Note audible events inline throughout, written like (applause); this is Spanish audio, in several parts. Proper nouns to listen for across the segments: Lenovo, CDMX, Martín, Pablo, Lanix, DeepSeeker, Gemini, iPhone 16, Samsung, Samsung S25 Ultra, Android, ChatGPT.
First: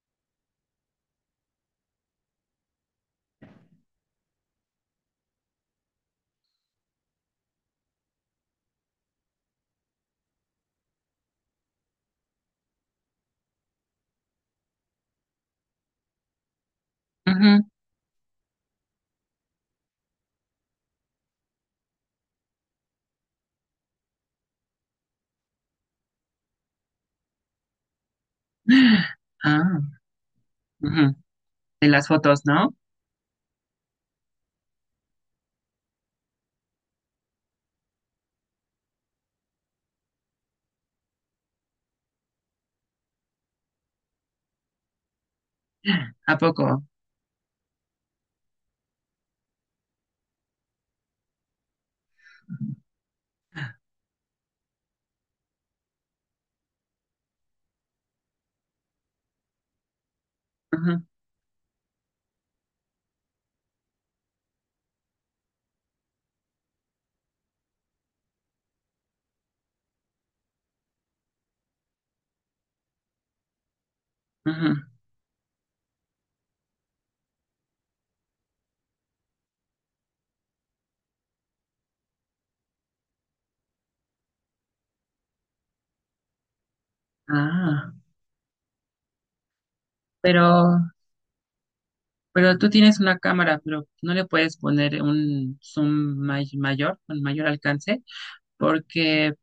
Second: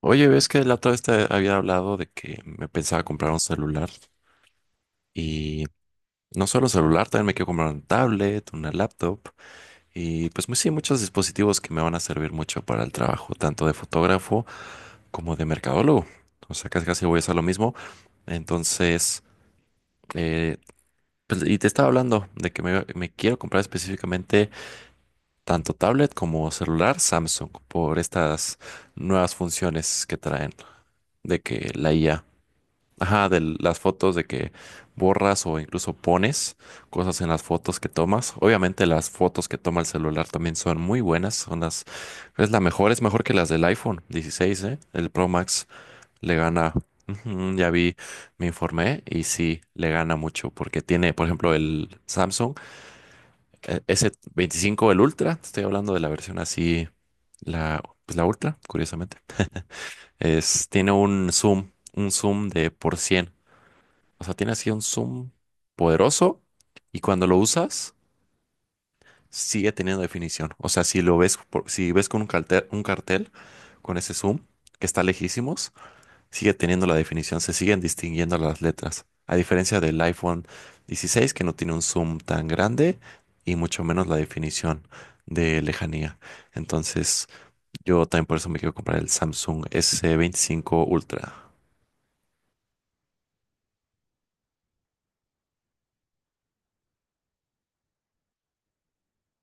Oye, ves que la otra vez te había hablado de que me pensaba comprar un celular y no solo celular, también me quiero comprar un tablet, una laptop y pues sí, muchos dispositivos que me van a servir mucho para el trabajo, tanto de fotógrafo como de mercadólogo. O sea, casi casi voy a hacer lo Ujú. mismo. Entonces, eh, pues, y te estaba hablando de que me quiero comprar específicamente tanto tablet como celular Samsung por estas nuevas Ah, funciones que traen ujú. de que De la las IA. fotos, ¿no? Ajá, de las fotos de que borras o incluso pones cosas en las fotos que tomas. Obviamente las fotos que toma el celular también son muy buenas, es la mejor, es mejor que las del iPhone 16, ¿eh? El Pro Max le ¿A gana. poco? Ujú, ya vi, me informé y sí, le gana mucho porque tiene, por ejemplo, el Samsung S25, el Ultra, te estoy hablando de la versión así, pues la Ultra, curiosamente, tiene Ujú, un zoom de por 100. O sea, tiene así un zoom poderoso y cuando lo usas sigue teniendo definición. O sea, si lo ves, si ves con un cartel con ese zoom que ujú. está lejísimos, sigue teniendo la definición, se siguen distinguiendo las letras. A diferencia del iPhone 16 que no tiene un zoom tan grande y mucho menos la definición de lejanía. Entonces, Ah, yo también por eso me quiero comprar el Samsung pero, S25 Ultra. pero tú tienes una cámara, pero no le puedes poner un zoom mayor, con mayor alcance, porque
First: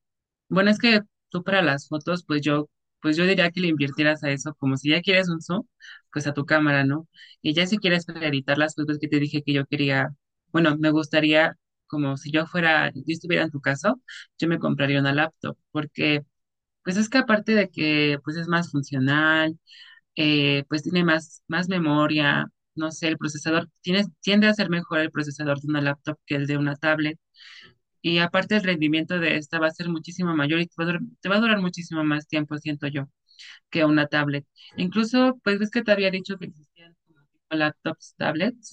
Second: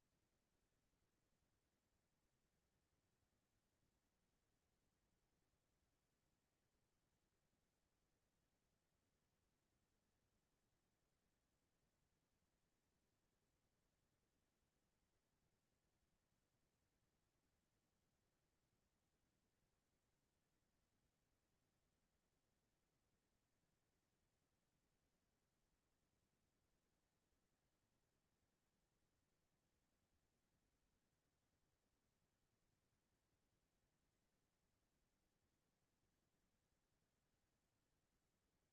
bueno, es que tú para las fotos, pues yo diría que le invirtieras a eso, como si ya quieres un zoom, pues a tu cámara, ¿no? Y ya si quieres para editar las fotos que te dije que yo quería, bueno, me gustaría, como si yo fuera, yo estuviera en tu caso, yo me compraría una laptop, porque pues es que aparte de que pues es más funcional, pues tiene más memoria, no sé, el procesador, tiene, tiende a ser mejor el procesador de una laptop que el de una tablet. Y aparte el rendimiento de esta va a ser muchísimo mayor y te va a durar muchísimo más tiempo, siento yo, que una tablet. Incluso, pues ves que te había dicho que existían como tipo laptops, tablets,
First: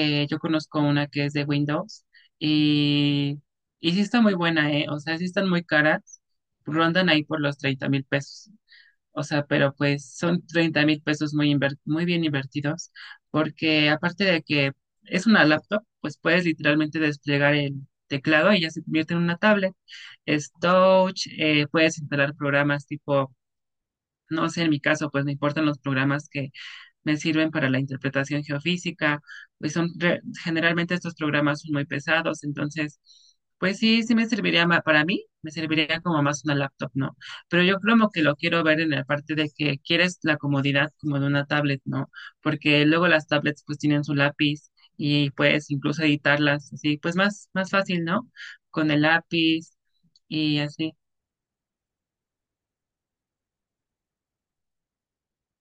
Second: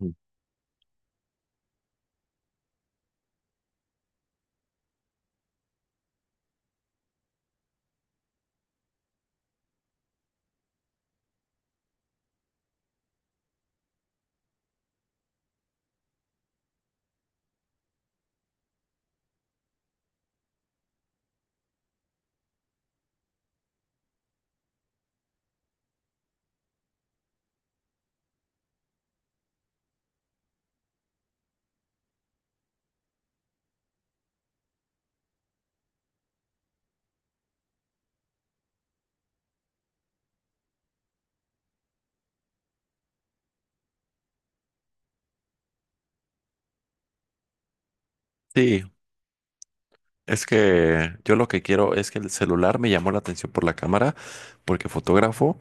Mm. yo conozco una que es de Windows y, y sí está muy buena, ¿eh? O sea, sí están muy caras, rondan ahí por los $30,000. O sea, pero pues son $30,000 muy, muy bien invertidos, porque aparte de que es una laptop, pues puedes literalmente desplegar el teclado y ya se convierte en una tablet. Es touch, puedes instalar programas tipo, no sé, en mi caso, pues me importan los programas que me sirven para la interpretación geofísica, pues son generalmente estos programas son muy pesados, entonces, pues sí, sí me serviría para mí, me serviría como más una laptop, ¿no? Pero yo como que lo quiero ver en la parte de que quieres la comodidad como de una tablet, ¿no? Porque luego las tablets pues tienen su lápiz y puedes incluso editarlas así, pues más fácil, ¿no? Sí, Con el lápiz es y así. que yo lo que quiero es que el celular me llamó la atención por la cámara, porque fotógrafo.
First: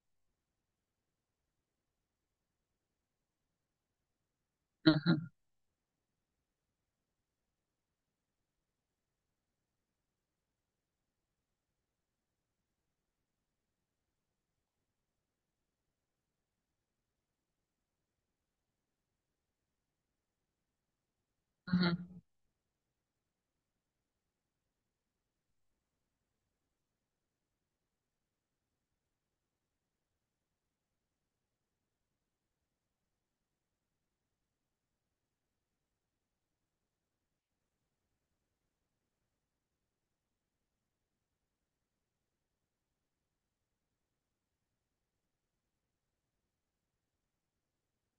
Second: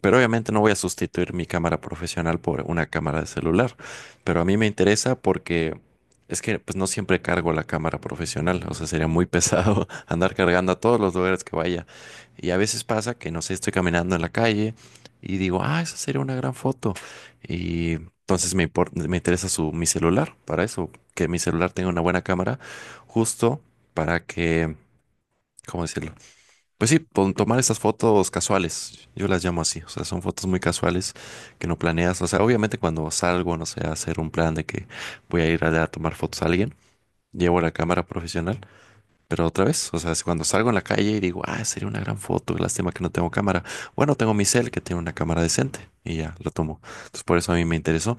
Pero obviamente no voy a sustituir mi cámara profesional por una cámara de celular. Pero a mí me interesa Ujú, porque es que pues no siempre cargo la cámara profesional. O sea, sería muy pesado (laughs) andar cargando a todos los lugares que vaya. Y a veces pasa que, no sé, estoy caminando en la calle y digo, ah, esa sería una gran foto. Y entonces me interesa mi celular para eso, que mi celular tenga ujú, una buena cámara, justo para que, ¿cómo decirlo? Pues sí, tomar estas fotos casuales, yo las llamo así, o sea, son fotos muy casuales que no planeas, o sea, obviamente cuando salgo, no sé, a hacer un plan de que voy a ir allá a tomar fotos a alguien, llevo la cámara profesional, pero otra vez, o sea, es cuando salgo en la calle y digo, ah, sería una gran foto, lástima que no tengo cámara, bueno, tengo mi cel que tiene una cámara decente y ya lo tomo, entonces por eso a mí me interesó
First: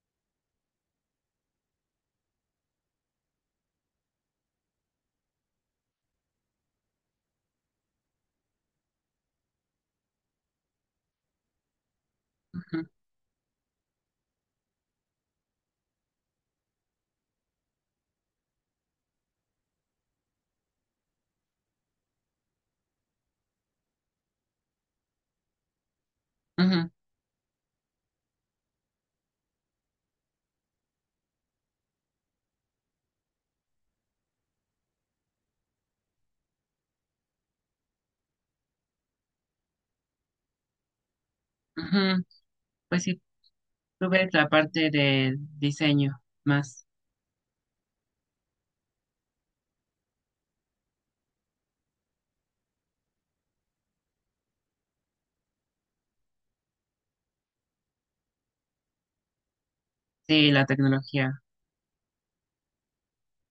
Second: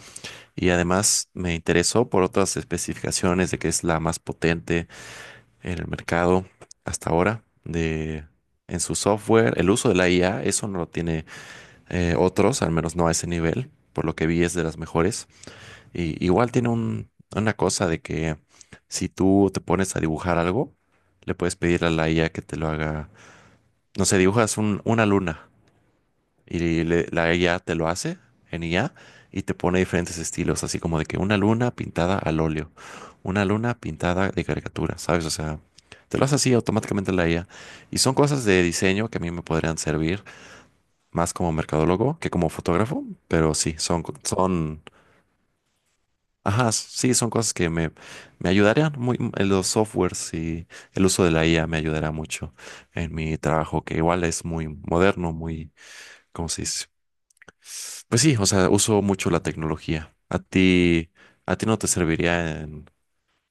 y además me interesó por otras especificaciones de que es la más potente, en el mercado hasta ahora de en su software, el uso de la IA. Eso no lo tiene otros, al ujú, menos no a ese nivel, por lo que vi es de las mejores. Y igual una cosa de que si tú te pones a dibujar algo, le puedes pedir a la IA que te lo haga, no sé, una luna. Y ujú, la IA te lo hace en IA y te pone diferentes estilos, así como de que una luna pintada al óleo, una luna pintada de caricatura, ¿sabes? O sea, te lo hace así automáticamente la IA. Y son cosas de diseño que a mí me podrían servir más como mercadólogo ujú. que como Pues fotógrafo, sí, pero sí, tú ves la parte del diseño ajá, más, sí, son cosas que me ayudarían muy en los softwares y el uso de la IA me ayudará mucho en mi trabajo, que igual es muy moderno, muy, ¿cómo se dice? Pues sí, o sea, uso mucho la tecnología. Sí, la tecnología. A ti no te serviría en,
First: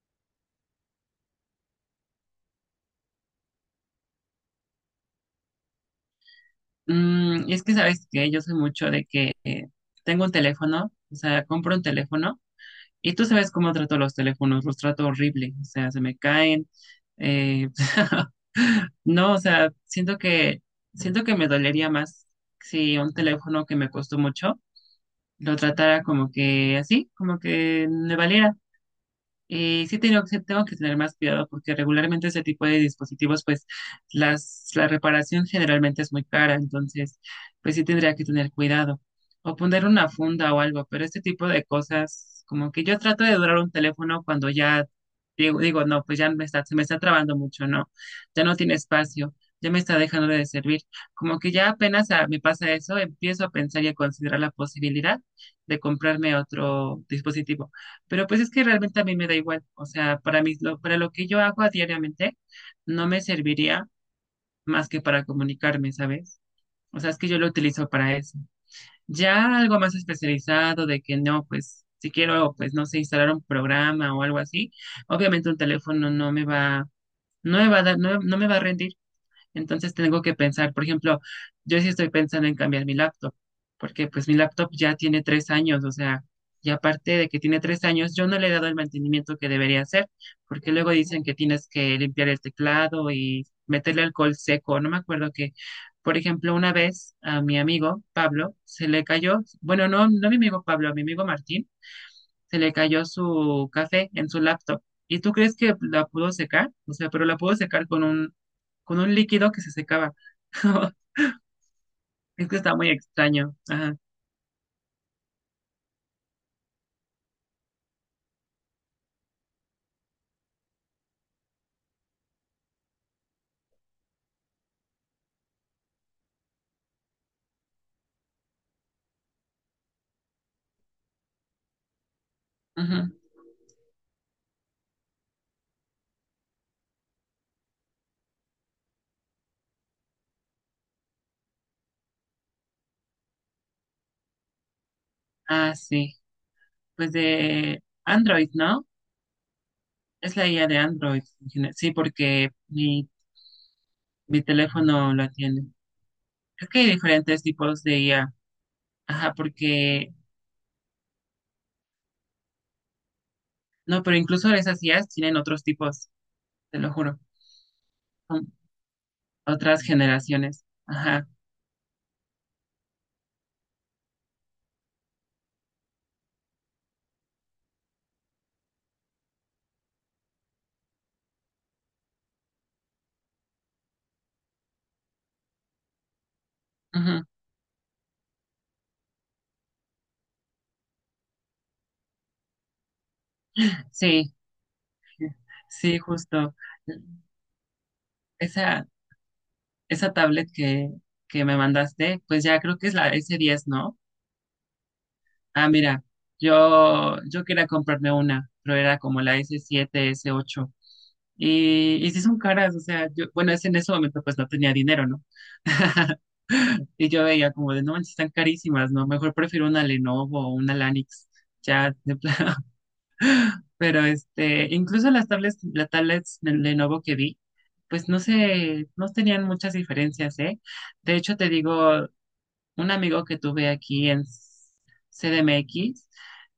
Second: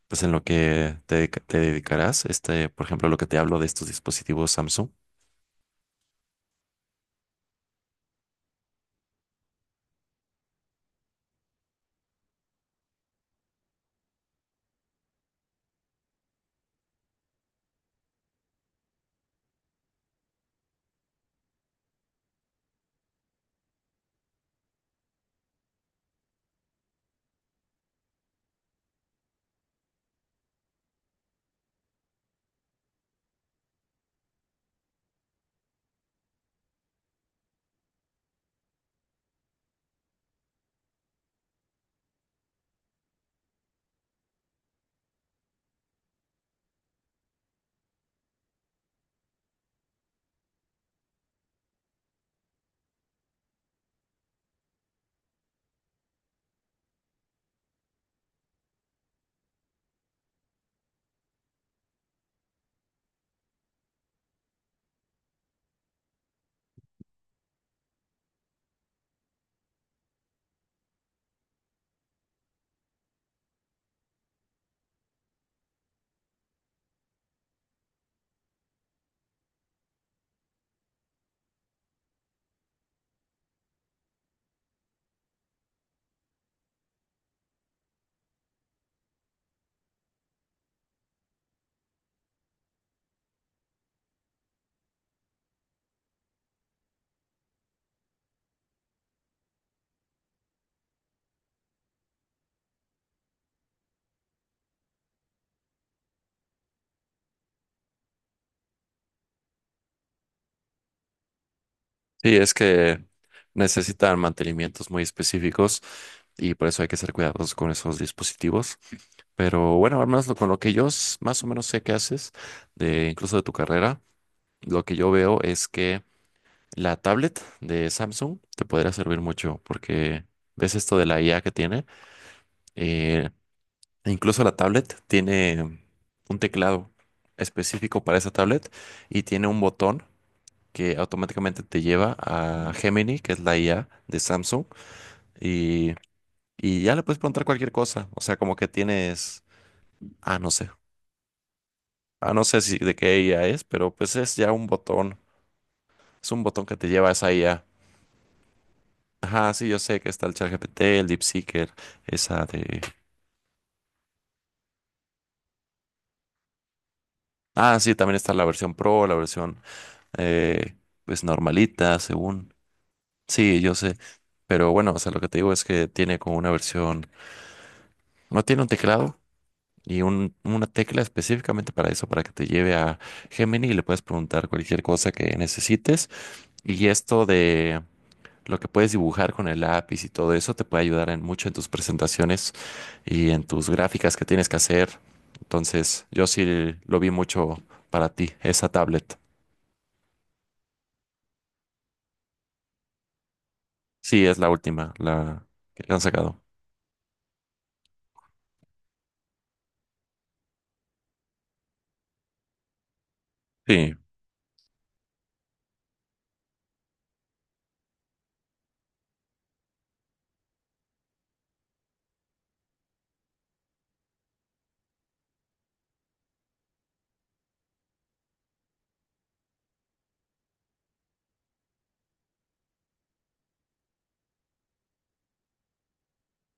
pues en lo que te dedicarás, este, por ejemplo, lo que te hablo de estos dispositivos Samsung. Mm, y es que sabes que yo soy mucho de que tengo un teléfono, o sea, compro un teléfono y tú sabes cómo trato los teléfonos, los trato horrible, o sea, se me caen. eh, (laughs) no, o sea, siento que me dolería más si un teléfono que me costó mucho lo tratara como que así, como que me valiera. Sí tengo que tener más cuidado porque regularmente ese tipo de dispositivos, pues la reparación generalmente es muy cara, entonces pues sí tendría que tener cuidado o poner una funda o algo, pero este tipo de cosas, como que yo trato de durar un teléfono cuando ya digo, no, pues ya se me está trabando mucho, no, ya no tiene espacio, ya me está dejando de servir, como que ya apenas me pasa eso, empiezo a pensar y a considerar la posibilidad de comprarme otro dispositivo pero pues es que realmente a mí me da igual. O sea, para mí, para lo que yo hago a diariamente, no me serviría más que para comunicarme, ¿sabes? O sea, es que yo lo utilizo para eso. Ya algo más especializado de que no, pues si quiero, pues no sé, instalar un programa o algo así, obviamente un teléfono no me va, no me va a dar, no, no me va a rendir. Entonces tengo que pensar, por ejemplo, yo sí estoy pensando en cambiar mi laptop, porque pues mi laptop ya tiene 3 años, o sea, y aparte de que tiene 3 años, yo no le he dado el mantenimiento que debería hacer, porque luego dicen que tienes que limpiar el teclado y meterle alcohol seco, no me acuerdo que, por ejemplo, una vez a mi amigo Pablo se le cayó, bueno, no, no a mi amigo Pablo, a mi amigo Martín se le cayó su café en su laptop. ¿Y tú crees que la pudo secar? O sea, pero la pudo secar con un líquido que se secaba. (laughs) Sí, Es es que está muy que extraño. Ajá. necesitan mantenimientos muy específicos y por eso hay que ser cuidadosos con esos dispositivos. Pero bueno, al menos con lo que yo más o menos sé que haces, de, incluso de tu carrera, lo que yo veo es que la tablet de Samsung te podría servir mucho porque ves esto de la IA que tiene. Ujú. eh, E incluso la tablet tiene un teclado específico para esa tablet y tiene un botón que automáticamente te lleva a Gemini, que es la IA de Samsung, Ah, y, sí. y ya le Pues puedes preguntar cualquier de cosa. O sea, Android, como que ¿no? tienes, Es ah, la no IA sé, de Android en general. Sí, ah, no porque sé si de mi, qué IA es, pero pues es mi ya un teléfono botón, la tiene. es un botón Creo que que hay te lleva a esa diferentes IA. tipos de IA. Ajá, Ajá, sí, yo sé que porque... está el ChatGPT, el DeepSeeker, esa de... No, pero incluso esas IAs tienen otros tipos, te lo juro. Ah, sí, también está la Son versión Pro, la versión otras generaciones. eh, pues Ajá. normalita, según. Sí, yo sé. Pero bueno, o sea, lo que te digo es que tiene como una versión, no tiene un teclado y una tecla específicamente para eso, para que te lleve a Gemini y le puedes preguntar cualquier cosa que necesites. Y Ujú. esto de lo que puedes dibujar con el lápiz y todo eso te puede ayudar en mucho en tus presentaciones y en tus gráficas que Sí, tienes que hacer. sí, Entonces, yo justo. sí lo vi mucho para ti, esa Esa, tablet. esa tablet que me mandaste, pues ya creo que es la S10, ¿no? Sí, es la última, la Ah, que han mira, sacado. yo quería comprarme una, pero era como la S7, S8. Y sí son caras, o sea, yo, bueno, es en ese Sí, momento pues no tenía dinero, ¿no? (laughs) Y yo veía como de, no manches, están carísimas, ¿no? Mejor prefiero una Lenovo o una Lanix, ya de plano. Pero este, incluso las tablets de Lenovo que vi, pues no sé, no tenían muchas diferencias, ¿eh? De hecho, te digo, un amigo que tuve aquí en CDMX,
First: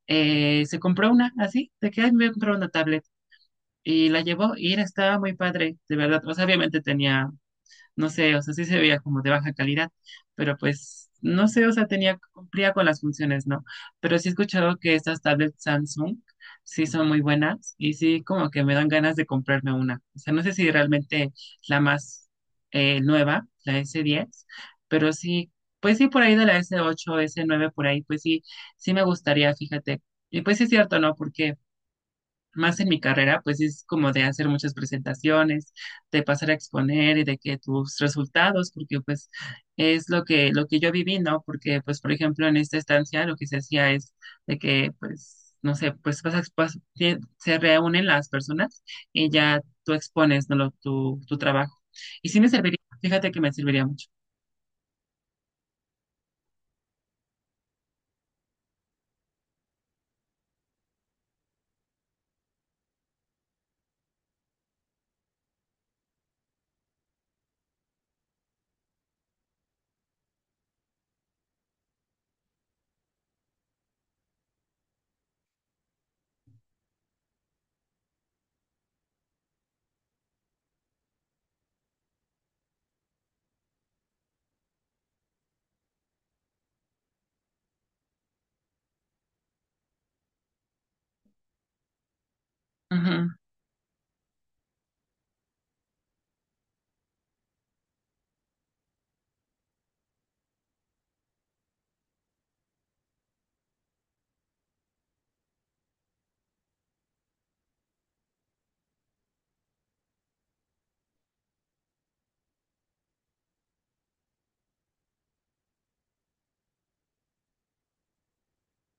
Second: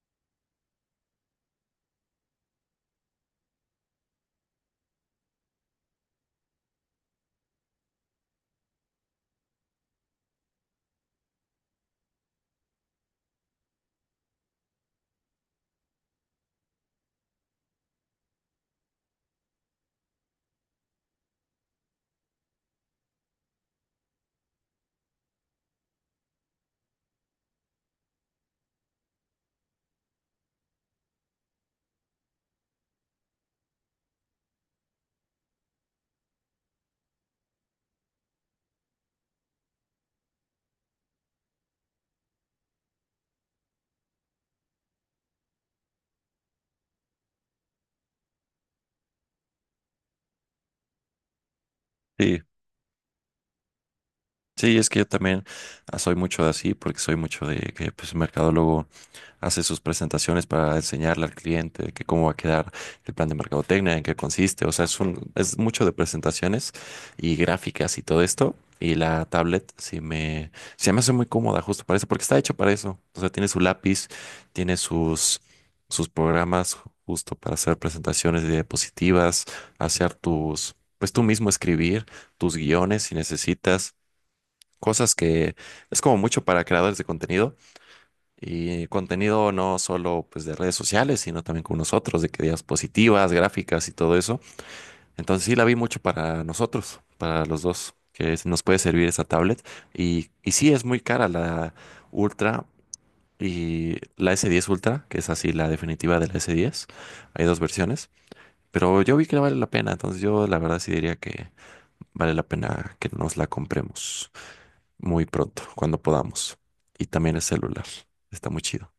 se compró una así, de que "Ay, me compró una tablet y la llevó y estaba muy padre, de verdad". O sea, obviamente tenía no sé, o sea, sí se veía como de baja calidad, pero pues no sé, o sea, tenía, cumplía con las funciones, ¿no? Pero sí he escuchado que estas tablets Samsung sí son muy buenas y sí como que me dan ganas de comprarme una. O sea, no sé si realmente la más nueva, la S10, pero sí, pues sí por ahí de la S8, S9, por ahí, pues sí, sí me gustaría, fíjate. Y pues sí es cierto, ¿no? Porque más en mi carrera, pues es como de hacer muchas presentaciones, de pasar a exponer y de que tus resultados, porque pues es lo que yo viví, ¿no? Porque pues, por ejemplo, en esta estancia lo que se hacía es de que pues... No sé, pues vas a se reúnen las personas y ya tú expones, ¿no? Tu trabajo. Y sí. sí me serviría, fíjate que me serviría mucho. Sí, es que yo también ah, soy mucho de así, porque soy mucho de que pues, el mercadólogo hace sus presentaciones para enseñarle al cliente que cómo va a quedar el plan de mercadotecnia, en qué consiste. O sea, es mucho de presentaciones y gráficas y todo esto. Y la tablet sí me, se me hace muy cómoda justo para eso, porque está hecho para eso. O sea, tiene su lápiz, tiene sus, sus programas justo para hacer presentaciones de diapositivas, hacer tus, pues tú mismo escribir tus guiones si necesitas cosas que es como mucho para creadores de contenido y contenido no solo pues de redes sociales, sino también con nosotros, de que diapositivas, gráficas y todo eso. Entonces sí la vi mucho para nosotros, para los dos, nos puede servir esa tablet. Y sí es muy cara la Ultra y la S10 Ultra, que es así la definitiva de la S10. Hay 2 versiones. Pero yo vi que vale la pena, entonces yo la verdad sí diría que vale la pena que nos la compremos muy pronto, cuando podamos. Y también el celular. Está muy chido.